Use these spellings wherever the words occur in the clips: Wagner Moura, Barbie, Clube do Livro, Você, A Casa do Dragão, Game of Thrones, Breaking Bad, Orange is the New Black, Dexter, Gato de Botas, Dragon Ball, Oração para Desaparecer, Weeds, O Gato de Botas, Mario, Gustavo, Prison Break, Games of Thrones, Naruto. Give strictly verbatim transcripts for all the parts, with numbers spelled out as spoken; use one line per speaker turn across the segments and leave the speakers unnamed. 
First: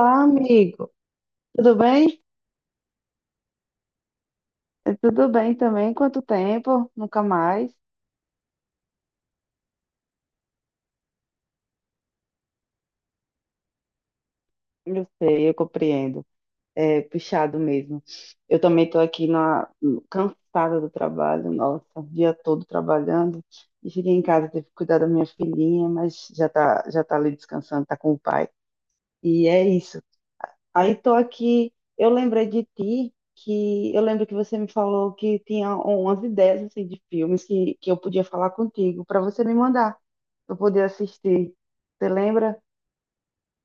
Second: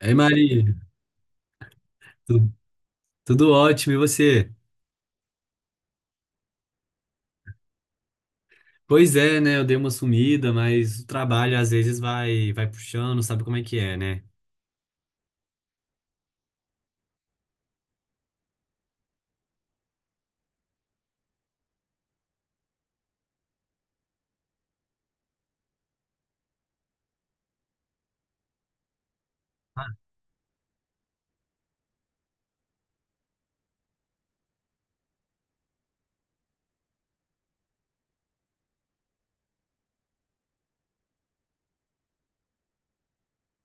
Ei, Maria,
amigo. Tudo bem?
tu- tudo ótimo, e você?
Eh, Tudo bem também. Quanto tempo? Nunca mais.
Pois é, né? Eu dei uma sumida, mas o trabalho às vezes vai, vai puxando, sabe como é que é, né?
Eu sei, eu compreendo. É puxado mesmo. Eu também estou aqui, na, cansada do trabalho, nossa, o dia todo trabalhando. E cheguei em casa, tive que cuidar da minha filhinha, mas já está já tá ali descansando, está com o pai. E é isso. Aí tô aqui, eu lembrei de ti, que eu lembro que você me falou que tinha umas ideias assim, de filmes que, que eu podia falar contigo, para você me mandar, para eu poder assistir. Você lembra?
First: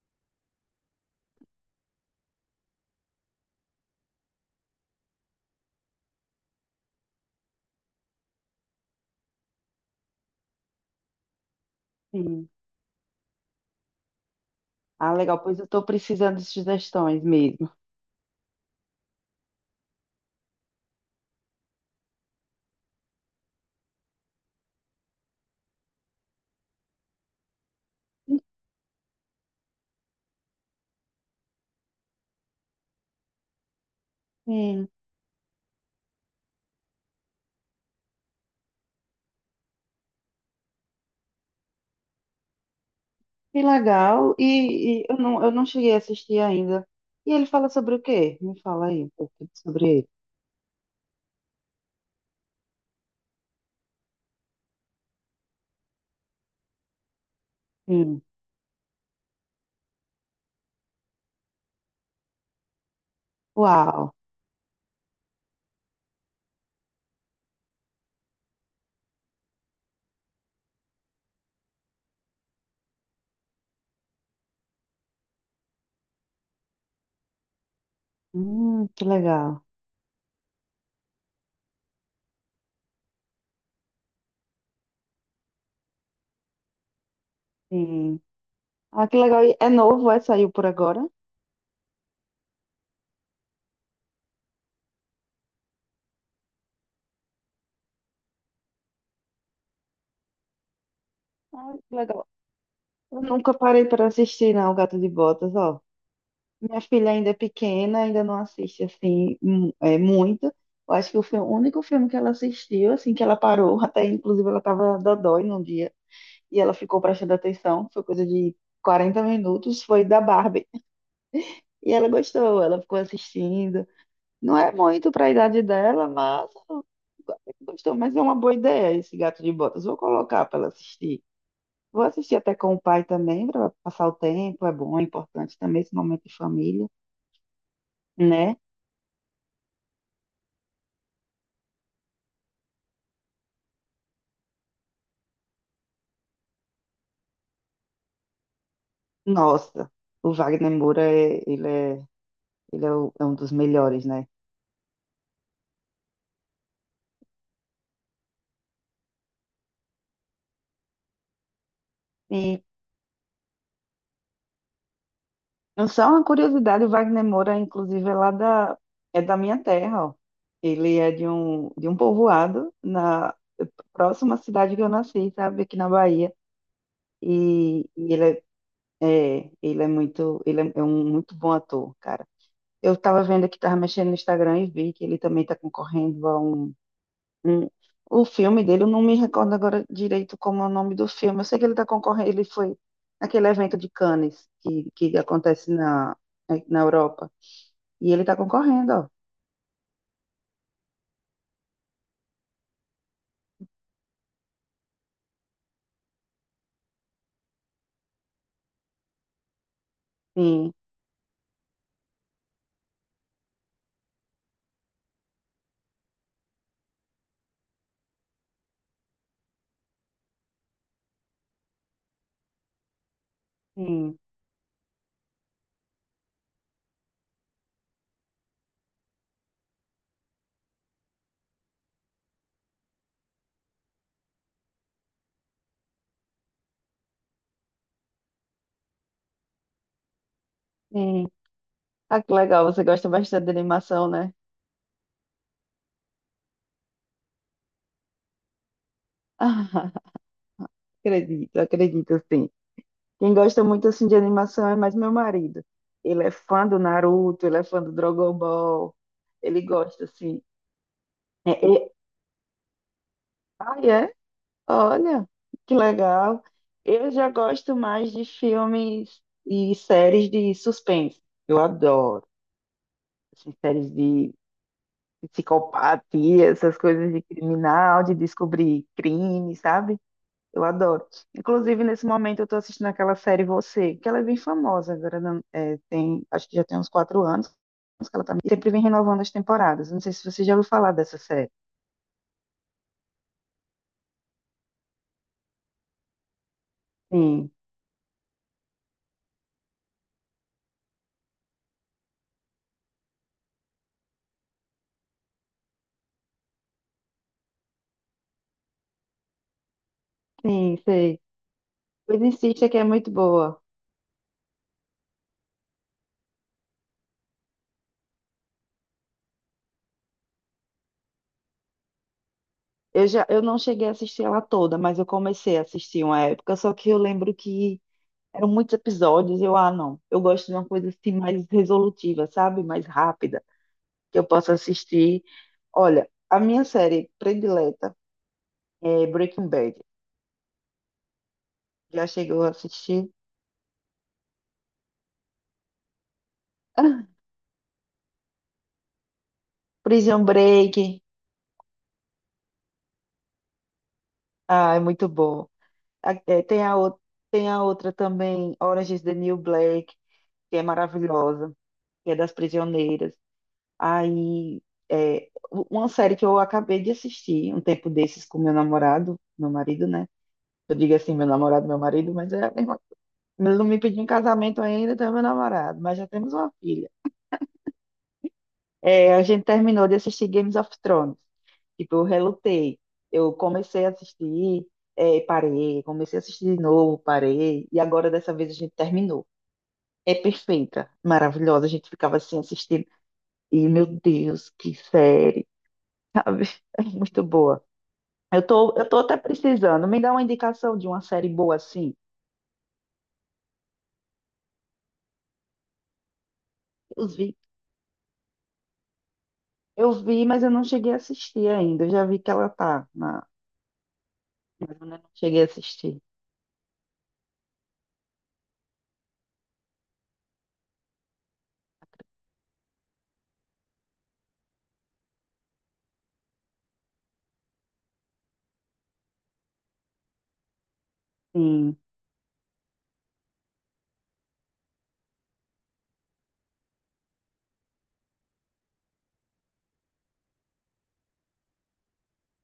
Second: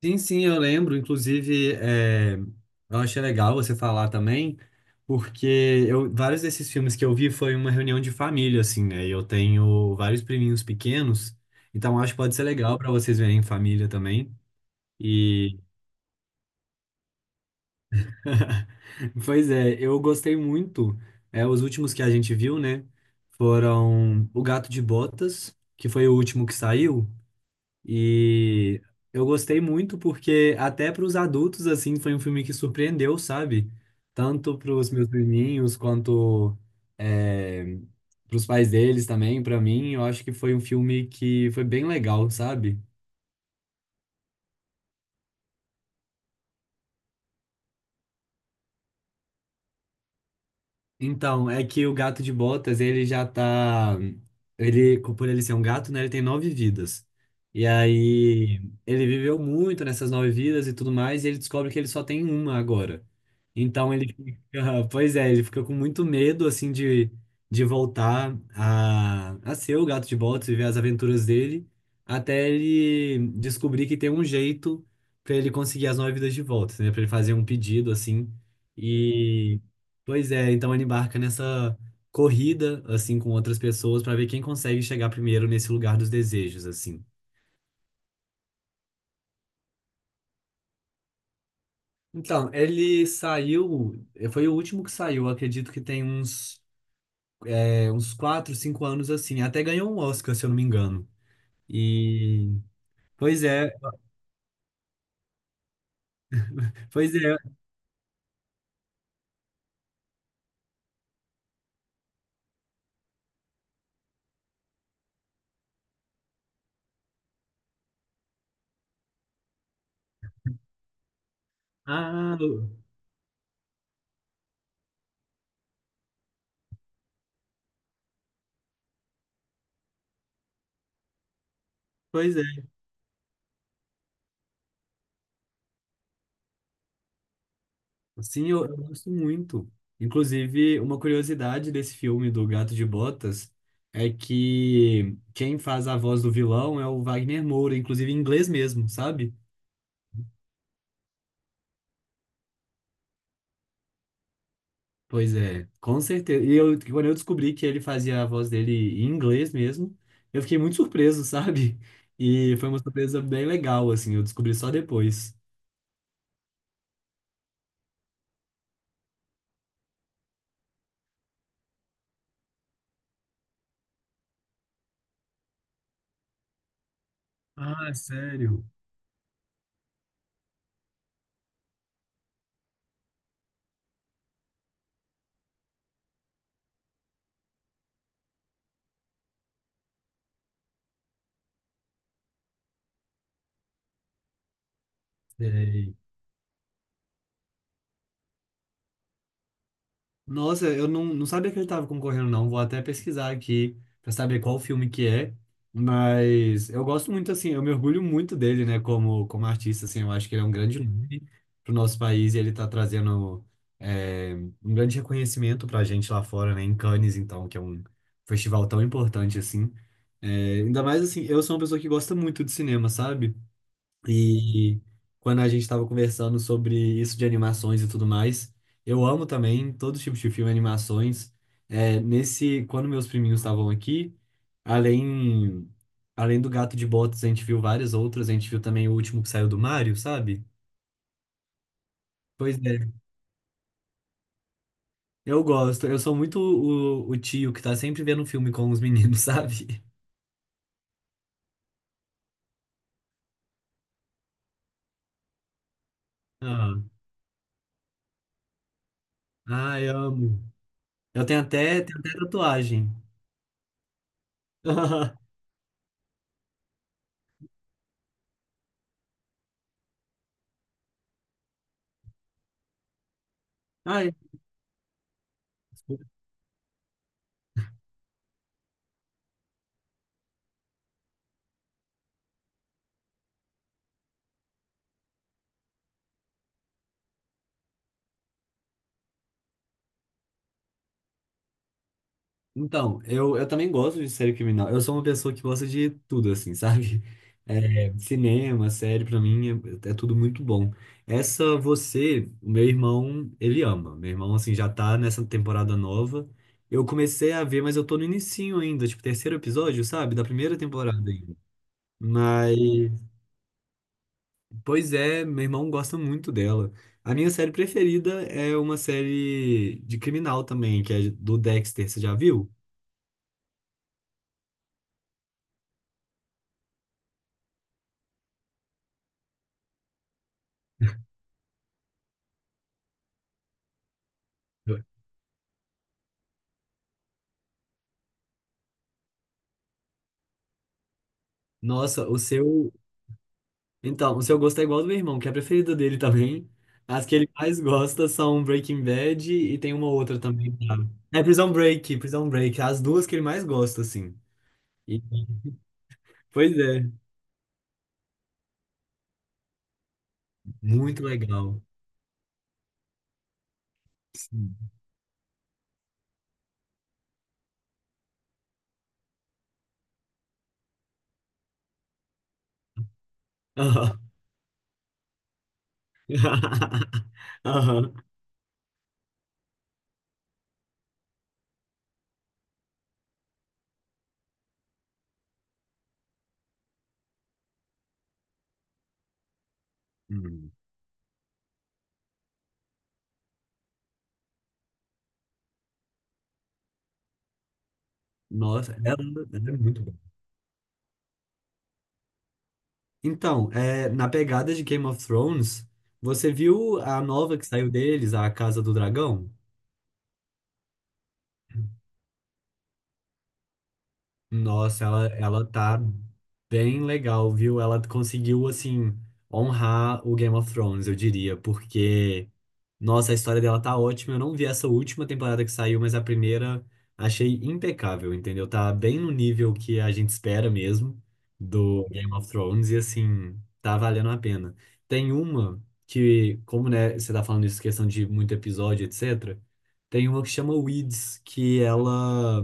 Sim, sim, eu lembro. Inclusive, é, eu achei legal você falar também, porque eu, vários desses filmes que eu vi foi uma reunião de família, assim, né? E eu tenho vários priminhos pequenos, então acho que pode ser
Sim.
legal para vocês verem em família também.
Ah, legal, pois eu estou precisando de sugestões mesmo.
Pois é, eu gostei muito. É, os últimos que a gente viu, né? Foram O Gato de Botas, que foi o último que saiu. E eu gostei muito porque até para os adultos, assim, foi um filme que surpreendeu, sabe? Tanto para
Sim,
os meus priminhos quanto é, para os pais deles também, para mim. Eu acho que foi um filme que foi bem legal, sabe?
que legal. E, e eu não, eu não cheguei a assistir ainda. E ele fala sobre o quê? Me fala aí um pouco sobre ele.
Então, é que o gato de botas, ele já tá. Ele, por ele ser um gato, né? Ele tem nove vidas. E
Sim.
aí, ele viveu muito nessas nove vidas e tudo mais, e ele descobre que ele só tem uma agora. Então, ele
Uau.
fica. Pois é, ele fica com muito medo, assim, de, de voltar a, a ser o gato de botas, viver as aventuras dele, até ele descobrir que tem um jeito pra ele conseguir as nove vidas de volta, né? Pra ele fazer um pedido, assim.
Hum, que legal.
e Pois é, então ele embarca nessa corrida, assim, com outras pessoas para ver quem consegue chegar primeiro nesse lugar dos desejos, assim.
Sim. Ah, que legal. E é novo, é? Saiu por agora?
Então, ele saiu, foi o último que saiu, eu acredito que tem uns, é, uns quatro cinco anos, assim. Até ganhou um Oscar, se eu não me engano.
Ah, que legal.
E,
Eu
pois
nunca
é,
parei para assistir, não, Gato de Botas, ó. Minha filha
pois
ainda é
é.
pequena, ainda não assiste, assim, mu- é, muito. Eu acho que o filme- o único filme que ela assistiu, assim, que ela parou, até inclusive ela tava dodói num dia, e ela ficou prestando atenção, foi coisa de quarenta minutos, foi da Barbie. E ela
Ah,
gostou, ela ficou assistindo. Não é muito para a idade dela, mas ela gostou, mas é uma boa ideia esse Gato de Botas. Vou colocar para ela assistir. Vou
pois
assistir
é.
até com o pai também, para passar o tempo, é bom, é importante também esse momento de família,
Sim,
né?
eu, eu gosto muito. Inclusive, uma curiosidade desse filme do Gato de Botas é que quem faz a voz do vilão é o Wagner Moura, inclusive em inglês mesmo, sabe?
Nossa, o Wagner Moura, é, ele, é, ele é, o- é um dos melhores, né?
Pois é, com certeza. E eu, quando eu descobri que ele fazia a voz dele em inglês mesmo, eu fiquei muito surpreso, sabe? E
E
foi uma surpresa bem legal, assim, eu descobri só depois.
só uma curiosidade, o Wagner Moura, inclusive, é lá da, é da minha terra, ó. Ele é de um, de um povoado na próxima cidade que eu nasci, sabe? Aqui na Bahia. E,
Ah,
e ele
sério?
é, é, ele é muito, ele é é um muito bom ator, cara. Eu estava vendo aqui, tava mexendo no Instagram e vi que ele também tá concorrendo a um, um- o filme dele. Eu não me recordo agora direito como é o nome do filme. Eu sei que ele tá concorrendo, ele foi naquele evento de Cannes que, que acontece
sei
na, é, na Europa. E ele tá concorrendo, ó.
Nossa, eu não, não sabia que ele estava concorrendo, não. Vou até pesquisar aqui para saber qual filme que é. Mas eu gosto muito, assim, eu me orgulho muito dele, né, como, como artista, assim. Eu acho que ele é um
Sim,
grande nome pro nosso país e ele tá trazendo é, um grande reconhecimento pra gente lá fora, né, em Cannes, então, que é um festival tão importante, assim. É, ainda mais, assim, eu sou uma pessoa que gosta muito de cinema, sabe?
sim,
E quando a gente estava conversando sobre isso de animações e tudo mais, eu amo também todo tipos de filme, animações. É, nesse, quando meus priminhos estavam aqui, além, além do Gato de Botas, a gente viu várias outras. A gente viu também o último que saiu do Mario, sabe?
sim. Ah, que
Pois
legal,
é,
você gosta bastante de animação, né?
eu gosto. Eu sou muito o, o tio que tá sempre vendo um filme com os meninos, sabe?
Ah, acredito, acredito, sim. Quem gosta muito, assim, de animação é mais meu marido. Ele é fã
Ah,
do Naruto, ele é fã do Dragon Ball. Ele
ai,
gosta, assim.
amo. Eu tenho
É,
até,
é-
tenho até tatuagem.
ah, é? Olha, que legal. Eu já gosto mais de filmes e séries de suspense. Eu adoro. Assim, séries
Ai,
de psicopatia, essas coisas de criminal, de descobrir crime, sabe? Eu adoro. Inclusive, nesse momento, eu estou assistindo aquela série Você, que ela é bem famosa agora. Não- é, tem, acho que já tem uns quatro anos que ela tá, sempre vem renovando as temporadas. Não sei se você já ouviu falar dessa série.
Então, eu, eu também gosto de série criminal. Eu sou uma pessoa que gosta de tudo, assim, sabe?
Sim,
É, cinema, série, pra mim, é, é tudo muito bom. Essa, Você, o meu irmão, ele ama. Meu irmão, assim, já tá nessa temporada nova. Eu comecei a ver, mas eu tô no inicinho ainda, tipo, terceiro episódio, sabe? Da primeira
sim,
temporada
sei.
ainda.
Pois
Mas,
insista que é muito boa.
pois é, meu irmão gosta muito dela. A minha série preferida é uma série de criminal também, que é do Dexter, você já viu?
Eu já, eu não cheguei a assistir ela toda, mas eu comecei a assistir uma época, só que eu lembro que eram muitos episódios e eu, ah, não, eu gosto de uma coisa assim mais resolutiva, sabe? Mais rápida, que eu possa assistir. Olha, a minha série predileta é Breaking Bad. Já
Nossa, o
chegou a
seu,
assistir?
Então, o seu gosto é igual ao do meu irmão, que é a preferida dele também. As que ele mais gosta são Breaking Bad e tem uma outra
Prison
também. Sabe?
Break.
É Prison Break, Prison Break. As duas que ele mais gosta, assim.
Ah, é
E-
muito bom. A- é,
Pois
Tem a,
é,
ou- tem a outra também, Orange is the New Black, que é
muito
maravilhosa,
legal.
que é das prisioneiras. Aí,
Sim.
é, uma série que eu acabei de assistir um tempo desses com meu namorado, meu marido, né? Eu digo assim, meu namorado, meu marido, mas é a mesma. Ele não me
Aham.
pediu em casamento ainda, então é meu namorado, mas já temos uma filha.
Aham.
É, a gente terminou de assistir Games of Thrones. Tipo, eu relutei. Eu comecei a assistir, é, parei, comecei a assistir de novo, parei, e agora dessa vez a gente terminou. É
Hum.
perfeita, maravilhosa. A gente ficava assim assistindo, e meu Deus, que série, sabe? É muito boa. Eu tô,
Nossa,
eu
ela,
tô até
ela é muito
precisando.
boa.
Me dá uma indicação de uma série boa assim.
Então, é, na pegada de Game of Thrones, você viu a
Eu vi,
nova que saiu deles, A Casa do Dragão?
eu vi, mas eu não cheguei a assistir ainda. Eu já vi que ela tá na, mas
Nossa,
eu não
ela,
cheguei a
ela tá
assistir.
bem legal, viu? Ela conseguiu, assim, honrar o Game of Thrones, eu diria, porque nossa, a história dela tá ótima. Eu não vi essa última temporada que saiu, mas a primeira achei impecável, entendeu? Tá bem no nível que a gente espera mesmo
Sim,
do Game of Thrones e assim, tá valendo a pena. Tem uma que, como né, você tá falando isso, questão de muito episódio, etcétera. Tem uma que chama Weeds, que ela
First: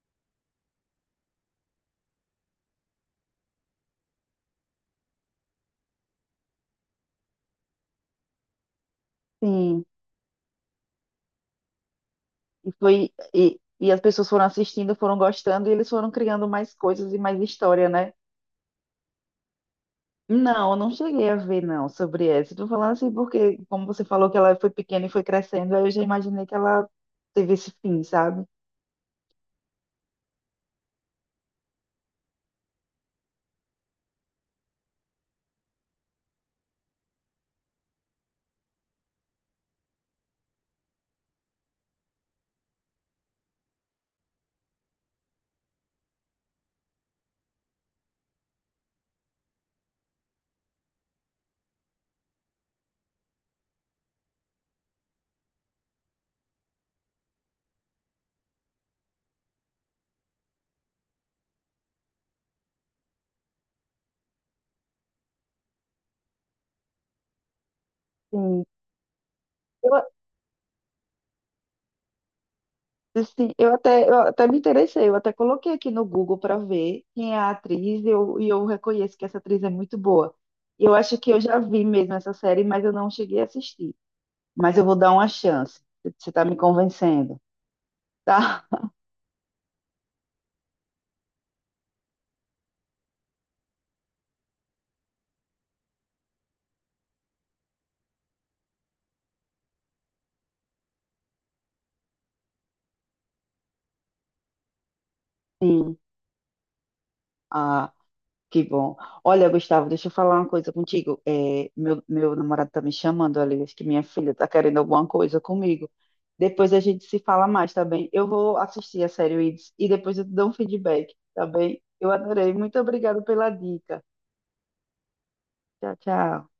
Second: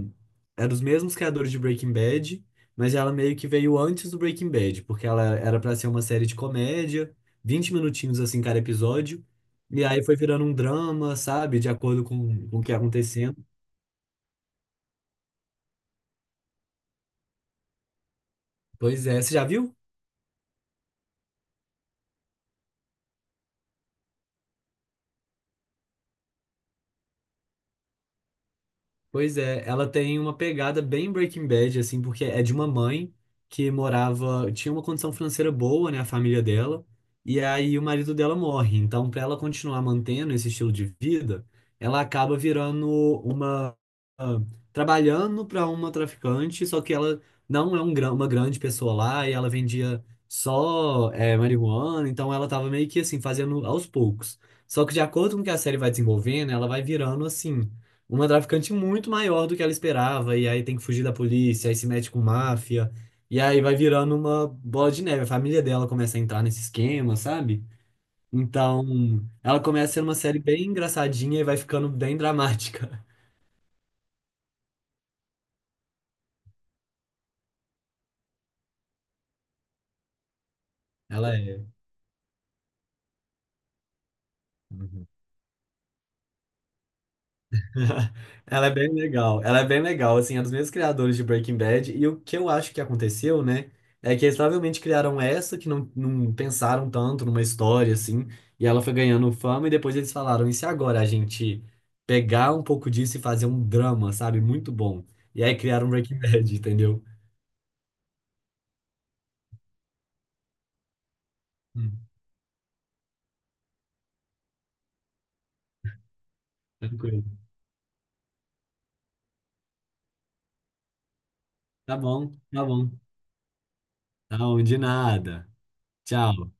é dos mesmos criadores de Breaking Bad, mas ela meio que veio antes do Breaking Bad, porque ela era pra ser uma série de comédia, vinte minutinhos assim cada episódio. E
sim.
aí foi virando um drama, sabe? De acordo com, com o que
E
ia
foi
acontecendo.
e, e as pessoas foram assistindo, foram gostando e eles foram criando mais coisas e mais história, né?
Pois é, você já viu?
Não, eu não cheguei a ver não sobre essa. Tô falando assim porque como você falou que ela foi pequena e foi crescendo, aí eu já imaginei que ela teve esse fim, sabe?
Pois é, ela tem uma pegada bem Breaking Bad, assim, porque é de uma mãe que morava, tinha uma condição financeira boa, né, a família dela, e aí o marido dela morre. Então, para ela continuar mantendo esse estilo de vida, ela acaba virando uma, ah, trabalhando para uma traficante, só que ela não é um, gran- uma grande pessoa lá, e ela vendia só, é marihuana, então ela tava meio que, assim, fazendo aos poucos. Só que de acordo com que a série vai desenvolvendo, ela vai virando, assim uma traficante muito maior do que ela esperava, e aí tem que fugir da polícia, aí se mete com máfia, e aí vai virando uma bola de neve. A família dela começa a entrar nesse esquema, sabe?
Sim.
Então, ela começa a ser uma série bem engraçadinha e vai ficando bem dramática.
Assim, eu até, eu até me interessei, eu até coloquei aqui no Google para ver quem é a atriz e eu, e eu reconheço que essa atriz é muito boa. Eu acho que
Ela
eu já
é.
vi mesmo essa série, mas eu não cheguei a assistir. Mas eu vou
Uhum.
dar uma chance. Você está me convencendo, tá?
Ela é bem legal. Ela é bem legal, assim, é dos mesmos criadores de Breaking Bad. E o que eu acho que aconteceu, né, é que eles provavelmente criaram essa que não, não pensaram tanto numa história, assim, e ela foi ganhando fama. E depois eles falaram: e se agora a gente pegar um pouco disso e fazer um drama, sabe? Muito bom. E aí criaram
Sim.
Breaking Bad, entendeu?
Que bom. Olha, Gustavo, deixa eu falar uma coisa contigo. É,
Hum,
meu, meu namorado tá me chamando ali, acho que minha filha tá querendo alguma coisa comigo. Depois a gente se
tranquilo.
fala mais, tá bem? Eu vou assistir a série Weeds e depois eu te dou um feedback, tá bem?
Tá
Eu
bom,
adorei.
tá
Muito
bom.
obrigada pela dica.
Não, de nada.
Tchau, tchau.
Tchau.